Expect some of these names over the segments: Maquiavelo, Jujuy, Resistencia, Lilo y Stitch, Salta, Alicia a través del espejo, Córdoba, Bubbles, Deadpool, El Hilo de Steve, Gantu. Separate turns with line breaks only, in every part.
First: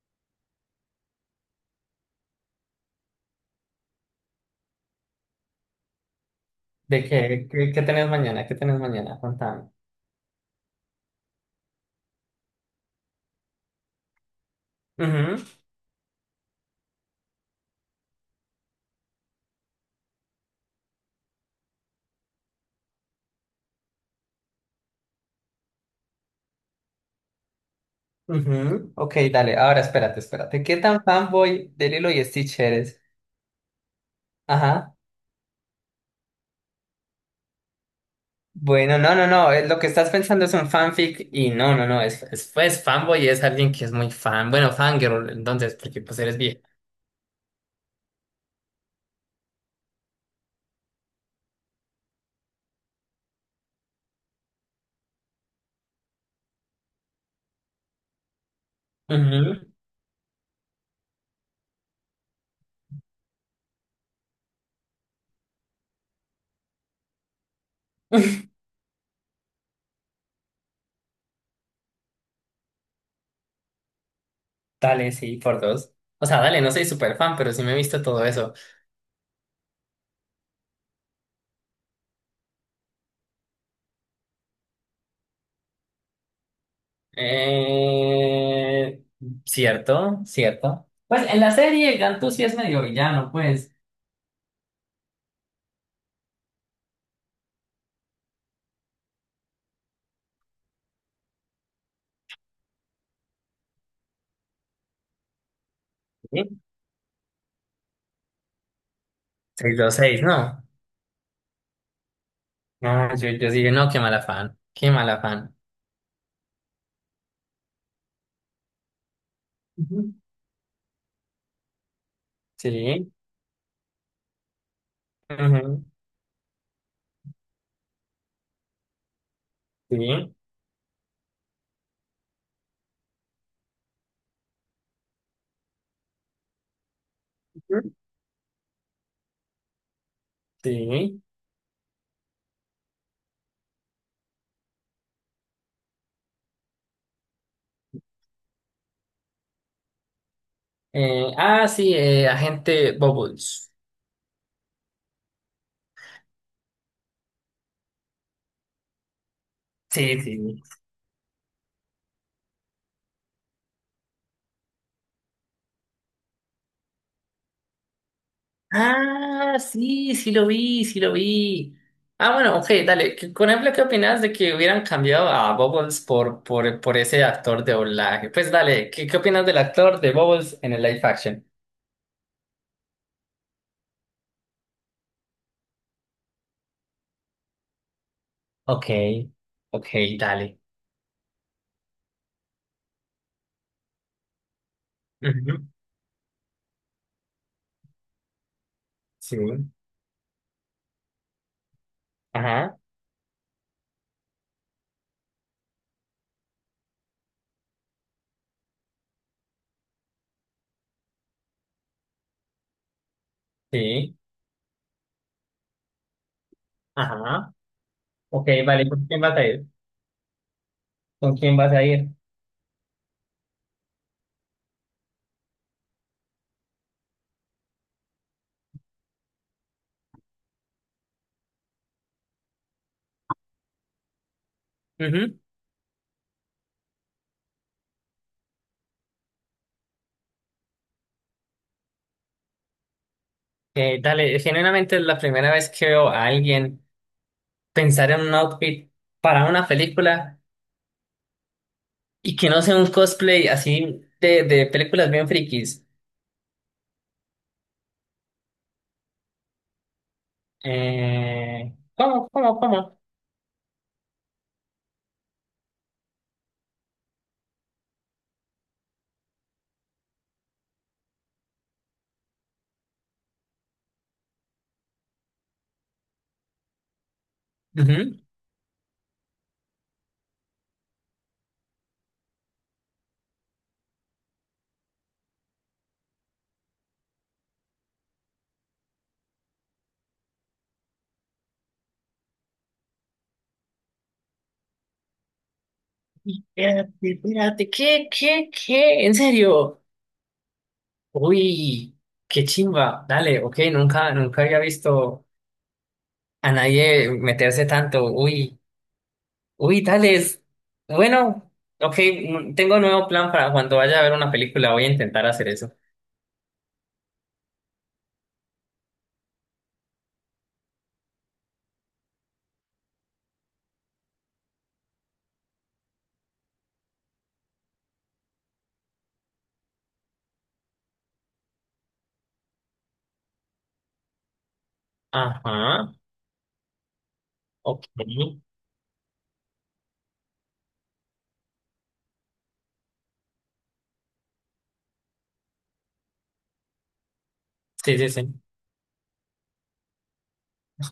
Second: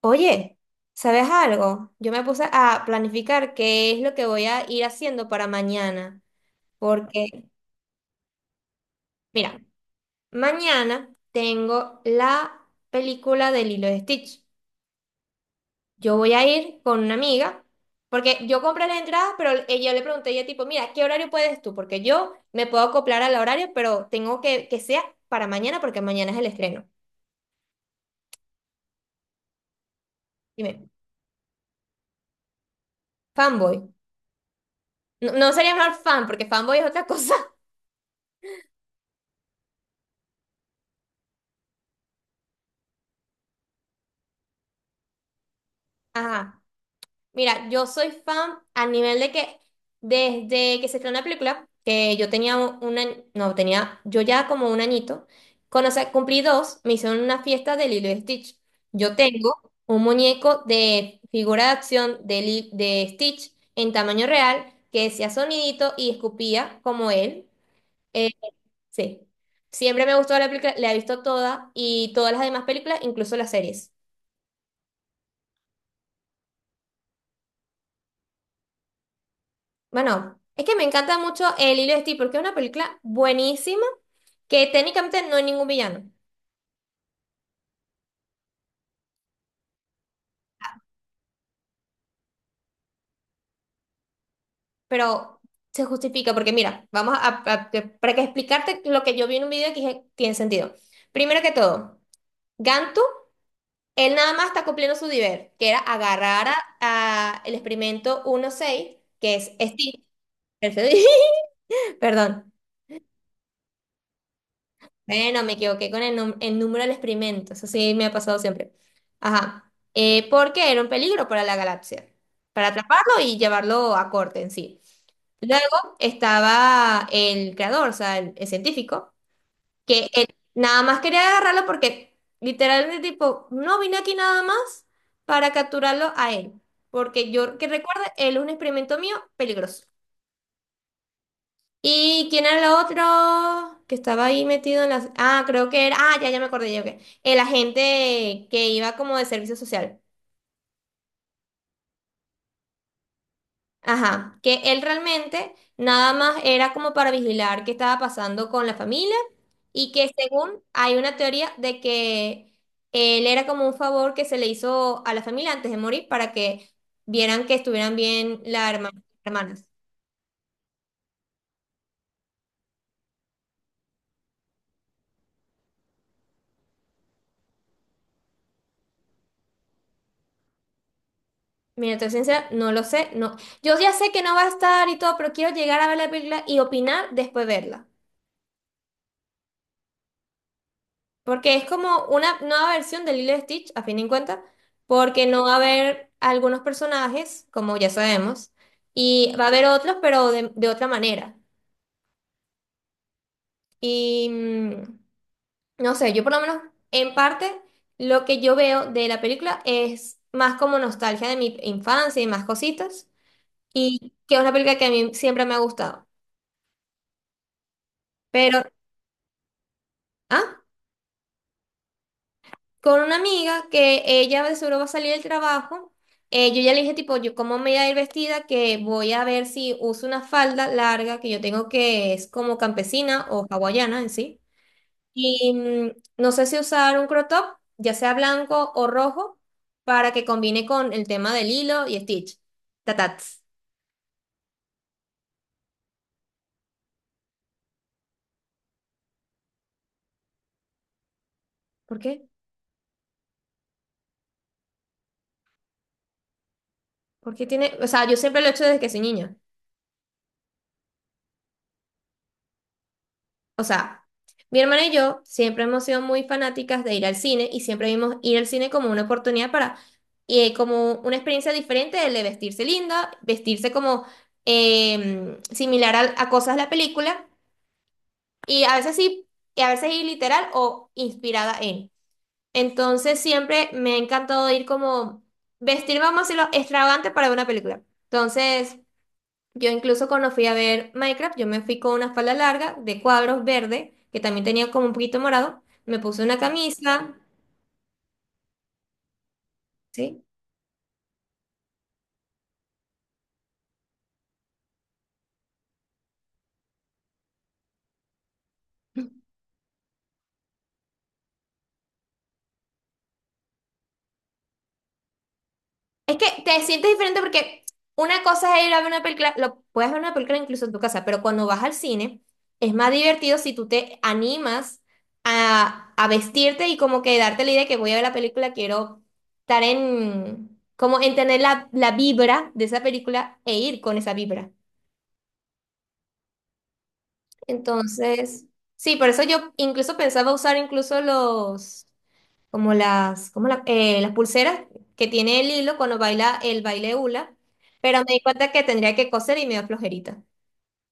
Oye, ¿sabes algo? Yo me puse a planificar qué es lo que voy a ir haciendo para mañana,
¿De
porque,
qué tenés mañana? ¿Qué tenés mañana?
mira,
Contame.
mañana tengo la película de Lilo y Stitch.
Ujú,
Yo voy a ir con una amiga, porque yo compré la entrada, pero ella le pregunté, ella tipo, mira, ¿qué horario puedes tú? Porque yo me puedo acoplar al horario, pero tengo que sea para mañana, porque mañana es el estreno.
ujú. Ok, dale. Ahora espérate, espérate. ¿Qué
Dime,
tan fanboy de Lilo y Stitch eres?
fanboy.
Ajá.
No, no sería mejor fan, porque fanboy es otra cosa.
Bueno, no, no, no. Lo que estás pensando es un fanfic y no, no, no. Pues fanboy es alguien que es muy fan. Bueno, fangirl, entonces, porque pues eres vieja.
Ajá. Mira, yo soy fan a nivel de que desde que se estrenó la película, que yo tenía una, no, tenía, yo ya como un añito, cuando o sea, cumplí dos, me hicieron una fiesta de Lilo y Stitch. Yo tengo
Ujú.
un muñeco de figura de acción de, de Stitch en tamaño real que decía sonidito y escupía como él. Eh, sí, siempre me gustó la película, la he visto toda y todas las demás películas, incluso las series.
Dale, sí, por dos. O sea, dale, no soy súper fan, pero sí me he visto todo eso.
Bueno, es que me encanta mucho El Hilo de Steve porque es una película buenísima que técnicamente no hay ningún villano,
Eh, cierto, cierto. Pues en la serie Gantu sí es medio villano, pues.
pero se justifica porque mira, vamos a- te- para que explicarte lo que yo vi en un video que dije, tiene sentido. Primero que todo, Gantu, él nada más está cumpliendo su deber, que era agarrar a el experimento 1.6, que es
seis dos
Steve,
seis no.
perfecto, perdón.
No, yo dije, no, qué mal afán, qué mal
Bueno, me
afán.
equivoqué con el, el número del experimento, eso sí me ha pasado siempre. Ajá.
Ujú.
Porque era un peligro para la galaxia, para
Sí,
atraparlo y llevarlo a corte en sí.
ujú,
Luego estaba el creador, o sea, el científico, que él
sí,
nada más quería agarrarlo porque literalmente tipo, no vine aquí nada más para capturarlo a él, porque yo que
ujú,
recuerde, él es un experimento mío peligroso.
sí.
¿Y quién era el otro que estaba ahí metido en las... Ah, creo que era... Ah, ya, ya me acordé yo que... El agente que iba como de servicio social.
Ah, sí, agente Bubbles.
Ajá, que él realmente nada más era como para vigilar qué estaba pasando con la familia y que
Sí, sí.
según hay una teoría de que él era como un favor que se le hizo a la familia antes de morir para que vieran que estuvieran bien las
Ah,
hermanas.
sí, sí lo vi, sí lo vi. Ah, bueno, ok, dale. ¿Qué- Por ejemplo, ¿qué opinas de que hubieran cambiado a Bubbles por ese actor de doblaje? Pues dale, ¿qué opinas del actor de Bubbles en el live action?
Mira, te soy sincera, no lo sé, no. Yo ya sé que no va a estar y todo, pero quiero llegar a ver la película y opinar después de verla.
Ok, ok, dale.
Porque es como una nueva versión de Lilo y Stitch, a fin de cuentas, porque no va a
Ujú.
haber algunos personajes, como ya sabemos, y
Sí,
va a haber otros, pero de otra manera.
ajá,
Y mm, no sé, yo por lo menos en parte lo que yo veo de la película es más como nostalgia de mi infancia y más cositas, y
sí.
que es una película que a mí siempre me ha gustado.
Ajá. Ok,
Pero,
vale, ¿con quién vas a ir?
¿ah?
¿Con quién vas a ir?
Con una amiga que ella de seguro va a salir del trabajo. Yo ya le dije, tipo, yo cómo me voy a ir vestida, que voy a ver si uso una falda larga que yo tengo que es como campesina o hawaiana en sí.
Ujú.
Y mm, no sé si usar un crop top, ya sea blanco o rojo, para que combine con el tema del hilo y Stitch. Tatats.
Dale, genuinamente es la primera vez que veo a alguien pensar en un outfit para una película
¿Por qué?
y que no sea un cosplay así de películas bien frikis.
Porque tiene, o sea, yo siempre lo he hecho desde que soy niña.
¿Cómo, cómo?
O sea, mi hermana y yo siempre hemos sido muy fanáticas de ir al cine y siempre vimos ir al cine como una oportunidad para, como una experiencia diferente de vestirse linda, vestirse como similar a cosas de la película
Ujú.
y a veces sí, y a veces ir literal o inspirada en. Entonces siempre me ha encantado ir como vestirme, vamos a decirlo, extravagante para ver una película. Entonces, yo incluso cuando fui a ver Minecraft, yo me fui con una falda larga de cuadros verde, que también tenía como un poquito morado. Me puse una
Espérate,
camisa,
espérate, ¿qué? ¿En serio?
¿sí?
Uy, qué chimba. Dale, ok, nunca, nunca había visto a nadie meterse tanto. Uy. Uy, tales. Bueno, ok, tengo un nuevo plan para cuando vaya a ver una película. Voy a intentar hacer eso.
Es que te sientes diferente porque una cosa es ir a ver una película, lo puedes ver una película incluso en tu casa, pero cuando vas al cine es más divertido si tú te animas a vestirte y como que darte la idea de que voy a ver la película, quiero estar en, como en tener la vibra de esa película e ir con esa vibra.
Ajá, ok.
Entonces, sí, por eso yo incluso pensaba usar incluso los, como las, las pulseras que tiene el hilo cuando baila el baile hula,
Sí,
pero
sí,
me di
sí.
cuenta que tendría que coser y me dio flojerita.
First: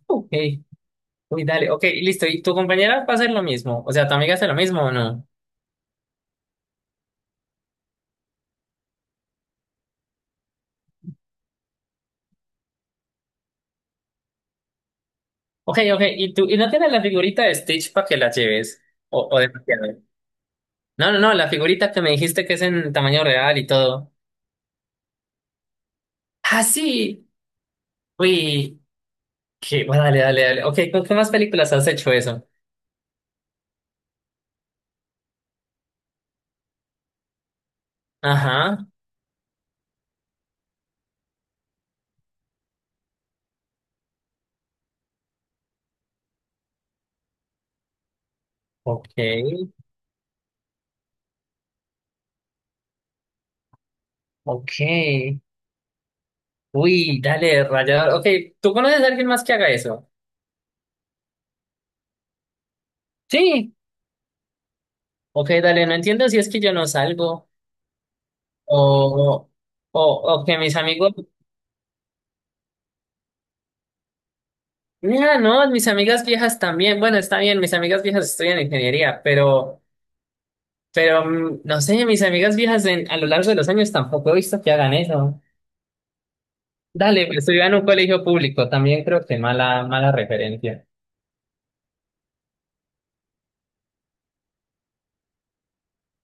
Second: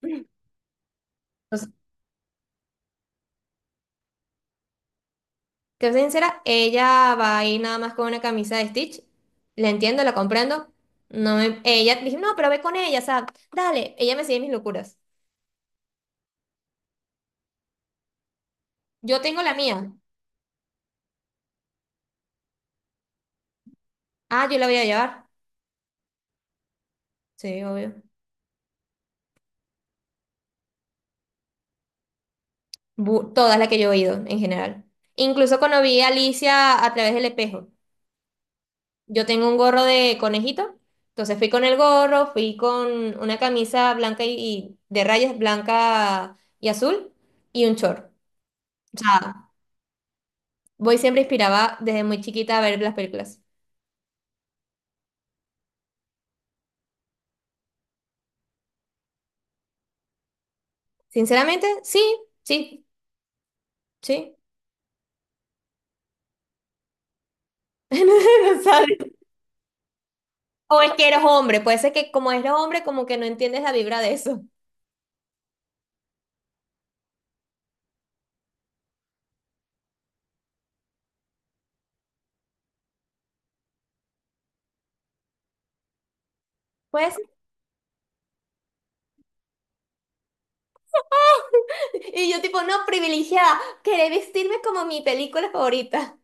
Ok, uy, dale,
Entonces,
ok, listo. ¿Y tu compañera va a hacer lo mismo? O sea, ¿tu amiga hace lo mismo o no?
te soy sincera, ella va ahí nada más con una camisa de Stitch. La entiendo, la comprendo. Ella dije, no, pero ve con ella, o sea, dale, ella me sigue mis locuras.
Ok, ok, ¿y tú? ¿Y no tienes la figurita de Stitch para que la lleves?
Yo
¿O, o
tengo
de
la mía.
Maquiavelo? No, no, no, la figurita que me dijiste que es en tamaño real y todo.
Ah, yo la voy a llevar.
Ah, sí.
Sí, obvio.
Uy, qué, bueno, dale, dale, dale. Ok, ¿con qué más películas has hecho eso?
Todas las que yo he ido en general. Incluso cuando vi a Alicia a través del espejo.
Ajá,
Yo tengo un gorro de conejito, entonces fui con el gorro, fui con una camisa blanca y de rayas blanca y azul y un short. O
ok.
sea, voy siempre inspiraba desde muy chiquita a ver las películas.
Ok, uy, dale, rayador. Ok, ¿tú conoces a alguien más que haga eso?
Sinceramente, sí, sí,
Sí,
sí.
ok, dale, no entiendo si es que yo no salgo
No no, ¿Sabes?
o, o, o que mis
O es que
amigos...
eres hombre, puede ser que como eres hombre, como que no entiendes la vibra de eso.
Mira, no, mis amigas viejas también. Bueno, está bien, mis amigas viejas estudian ingeniería, pero no sé, mis amigas viejas en- a lo largo de los años tampoco he visto que hagan eso.
Puede ser.
Dale, pero estudiaba en un colegio público, también creo que mala, mala referencia.
Y yo tipo, no, privilegiada, querer vestirme como mi película favorita.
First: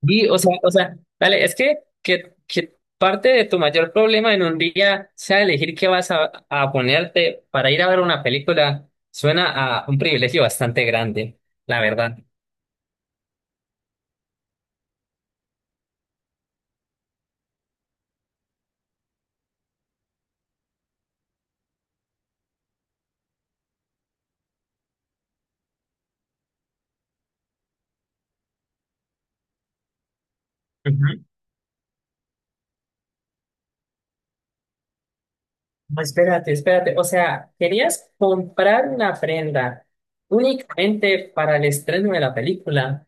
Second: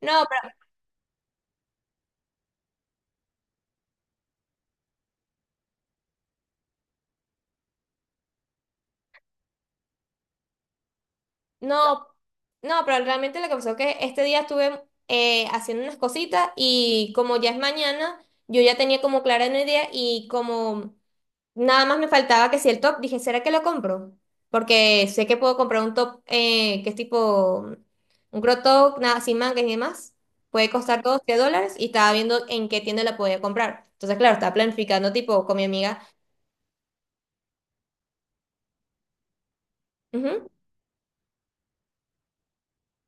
No,
Y,
pero,
o sea, dale, es que, que parte de tu mayor problema en un día sea elegir qué vas a ponerte para ir a ver una película, suena a un privilegio bastante grande, la
no,
verdad.
no, pero realmente lo que pasó es que este día estuve haciendo unas cositas y como ya es mañana, yo ya tenía como clara una idea y como nada más me faltaba que si el top, dije, ¿será que lo compro? Porque sé que puedo comprar un top que es tipo un crop top, nada, sin mangas y demás. Puede costar
Ujú.
$12 y estaba viendo en qué tienda la podía comprar. Entonces, claro, estaba planificando tipo con mi amiga.
No, espérate, espérate, o sea, querías comprar una prenda
Ujú.
únicamente para el estreno de la película.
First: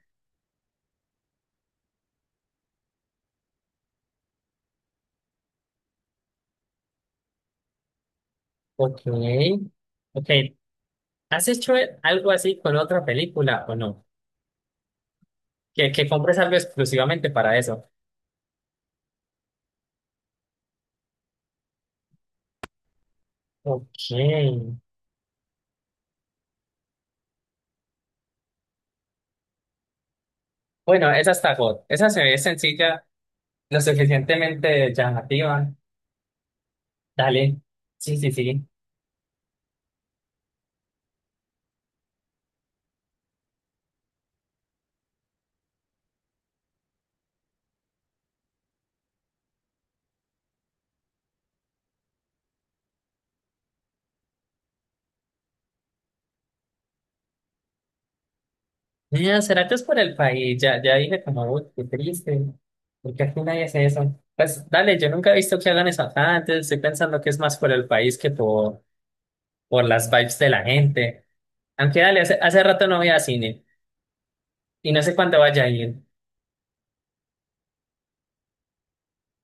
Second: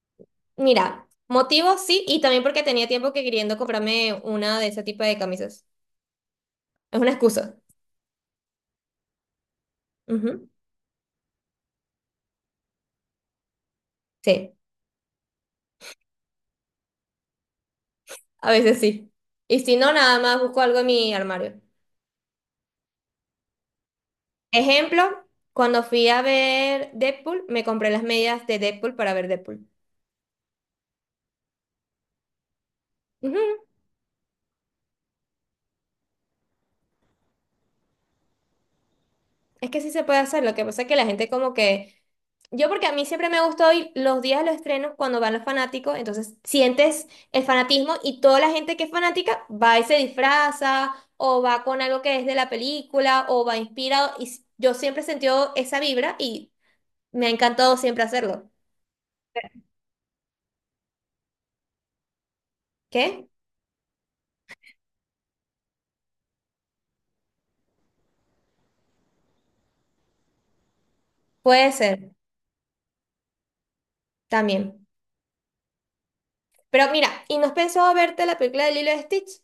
Mira, motivos sí, y también porque tenía tiempo que queriendo comprarme una de ese tipo de camisas. Es una excusa.
Ok, ok.
Ujú.
¿Has hecho algo así con otra película o no?
Sí,
Que compres algo exclusivamente para eso.
a veces sí. Y si no, nada más busco algo en mi armario.
Ok.
Ejemplo, cuando fui a ver Deadpool, me compré las medias de Deadpool para ver Deadpool.
Bueno, esa está God. Esa se ve sencilla,
Ujú.
lo suficientemente llamativa. Dale. Sí, sí, sí.
Es que sí se puede hacer, lo que pasa es que la gente como que yo porque a mí siempre me gustó ir los días de los estrenos cuando van los fanáticos, entonces sientes el fanatismo y toda la gente que es fanática va y se disfraza o va con algo que es de la película o va inspirado yo siempre he sentido esa vibra y me ha encantado siempre hacerlo.
Mira, ¿será que es por el país? Ya, ya dije como, uy, qué triste. Porque
¿Qué?
aquí nadie hace eso. Pues dale, yo nunca he visto que hagan eso acá antes. Estoy pensando que es más por el país que por las vibes de la gente.
Puede
Aunque
ser
dale, hace, hace rato no voy a cine.
también.
Y no sé cuándo vaya a ir.
Pero mira, ¿y no has pensado verte la película de Lilo y Stitch?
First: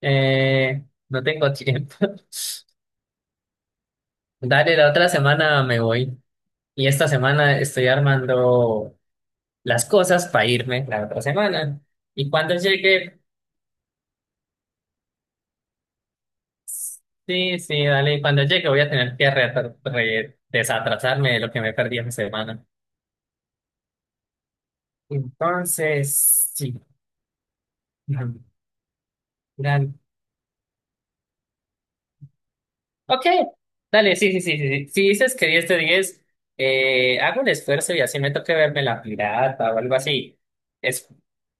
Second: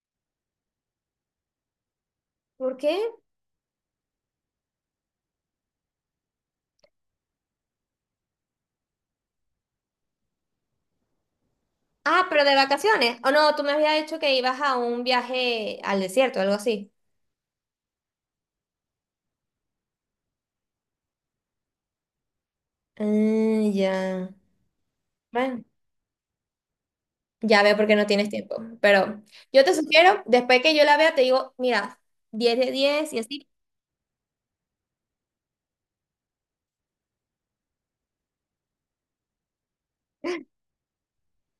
Eh, no tengo tiempo.
¿Por qué?
Dale, la otra semana me voy. Y esta semana estoy armando las cosas para irme la otra semana.
Ah,
Y
pero de
cuando
vacaciones.
llegue,
O no, tú me habías dicho que ibas a un viaje al desierto, algo así.
sí, sí, dale, cuando llegue voy a tener que desatrasarme de lo que me perdí esa semana.
Ah, ya. Bueno.
Entonces, sí.
Ya veo porque no tienes
Ujú,
tiempo, pero yo te
dale.
sugiero, después que yo la vea, te digo, mira, 10 de 10 y
Ok,
así.
dale, sí, sí, sí, sí, sí. Si dices que 10 de 10, hago el esfuerzo y así me toque verme la pirata o algo así. Es,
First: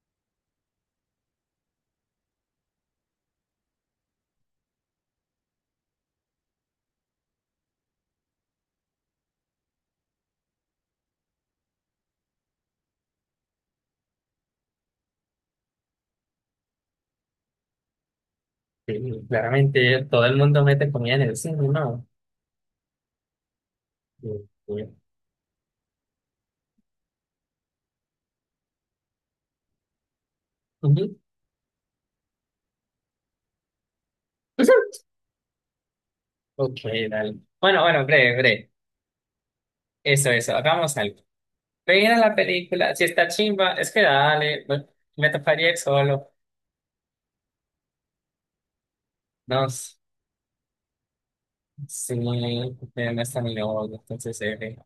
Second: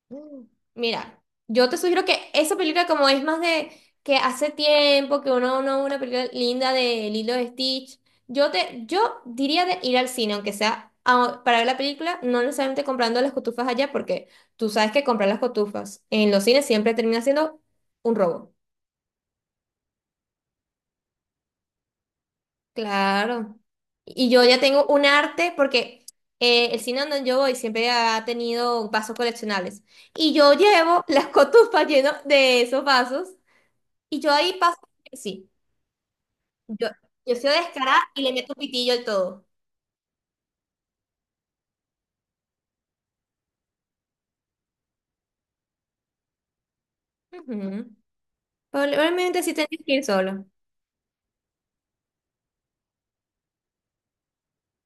Mm. Mira, yo te sugiero que esa película como es más de que hace tiempo que uno no ve una película linda de Lilo y Stitch, yo diría de ir al cine, aunque sea para ver la película, no necesariamente comprando las cotufas allá, porque tú sabes que comprar las cotufas en los cines siempre termina siendo un robo.
sí, claramente todo el mundo mete comida en el cine, ¿no?
Claro.
Sí,
Y yo ya tengo
sí.
un arte porque el cine donde yo voy siempre ha tenido vasos coleccionables. Y yo llevo
Ujú.
las cotufas llenas de esos vasos. Y yo ahí paso. Sí,
Ok,
yo, yo
dale.
soy
Bueno,
descarada
bueno,
y le
breve,
meto
breve.
pitillo al todo.
Eso, eso. Hagamos algo. Mira la película, si está chimba, es que dale, me toparía ir solo.
Ujú. Probablemente sí
No,
tendría que
s-
ir solo.
sí, pero no está mi novio, entonces,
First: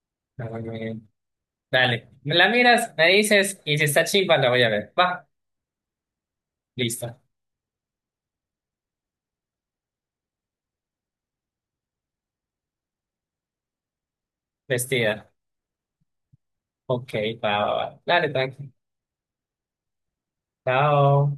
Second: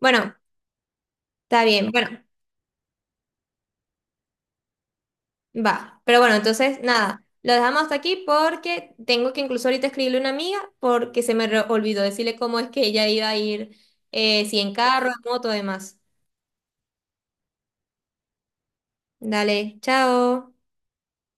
Bueno,
no, no, no.
está bien.
Dale,
Bueno,
me la miras, me dices, y si está chimba, la voy a ver. Va,
va, pero bueno, entonces
listo,
nada, lo dejamos hasta aquí porque tengo que incluso ahorita escribirle a una amiga porque olvidó decirle cómo es que ella iba a ir, si en carro, en
vestida.
moto, demás.
Ok, va, va, va. Dale, tranqui.
Dale, chao.
Chao.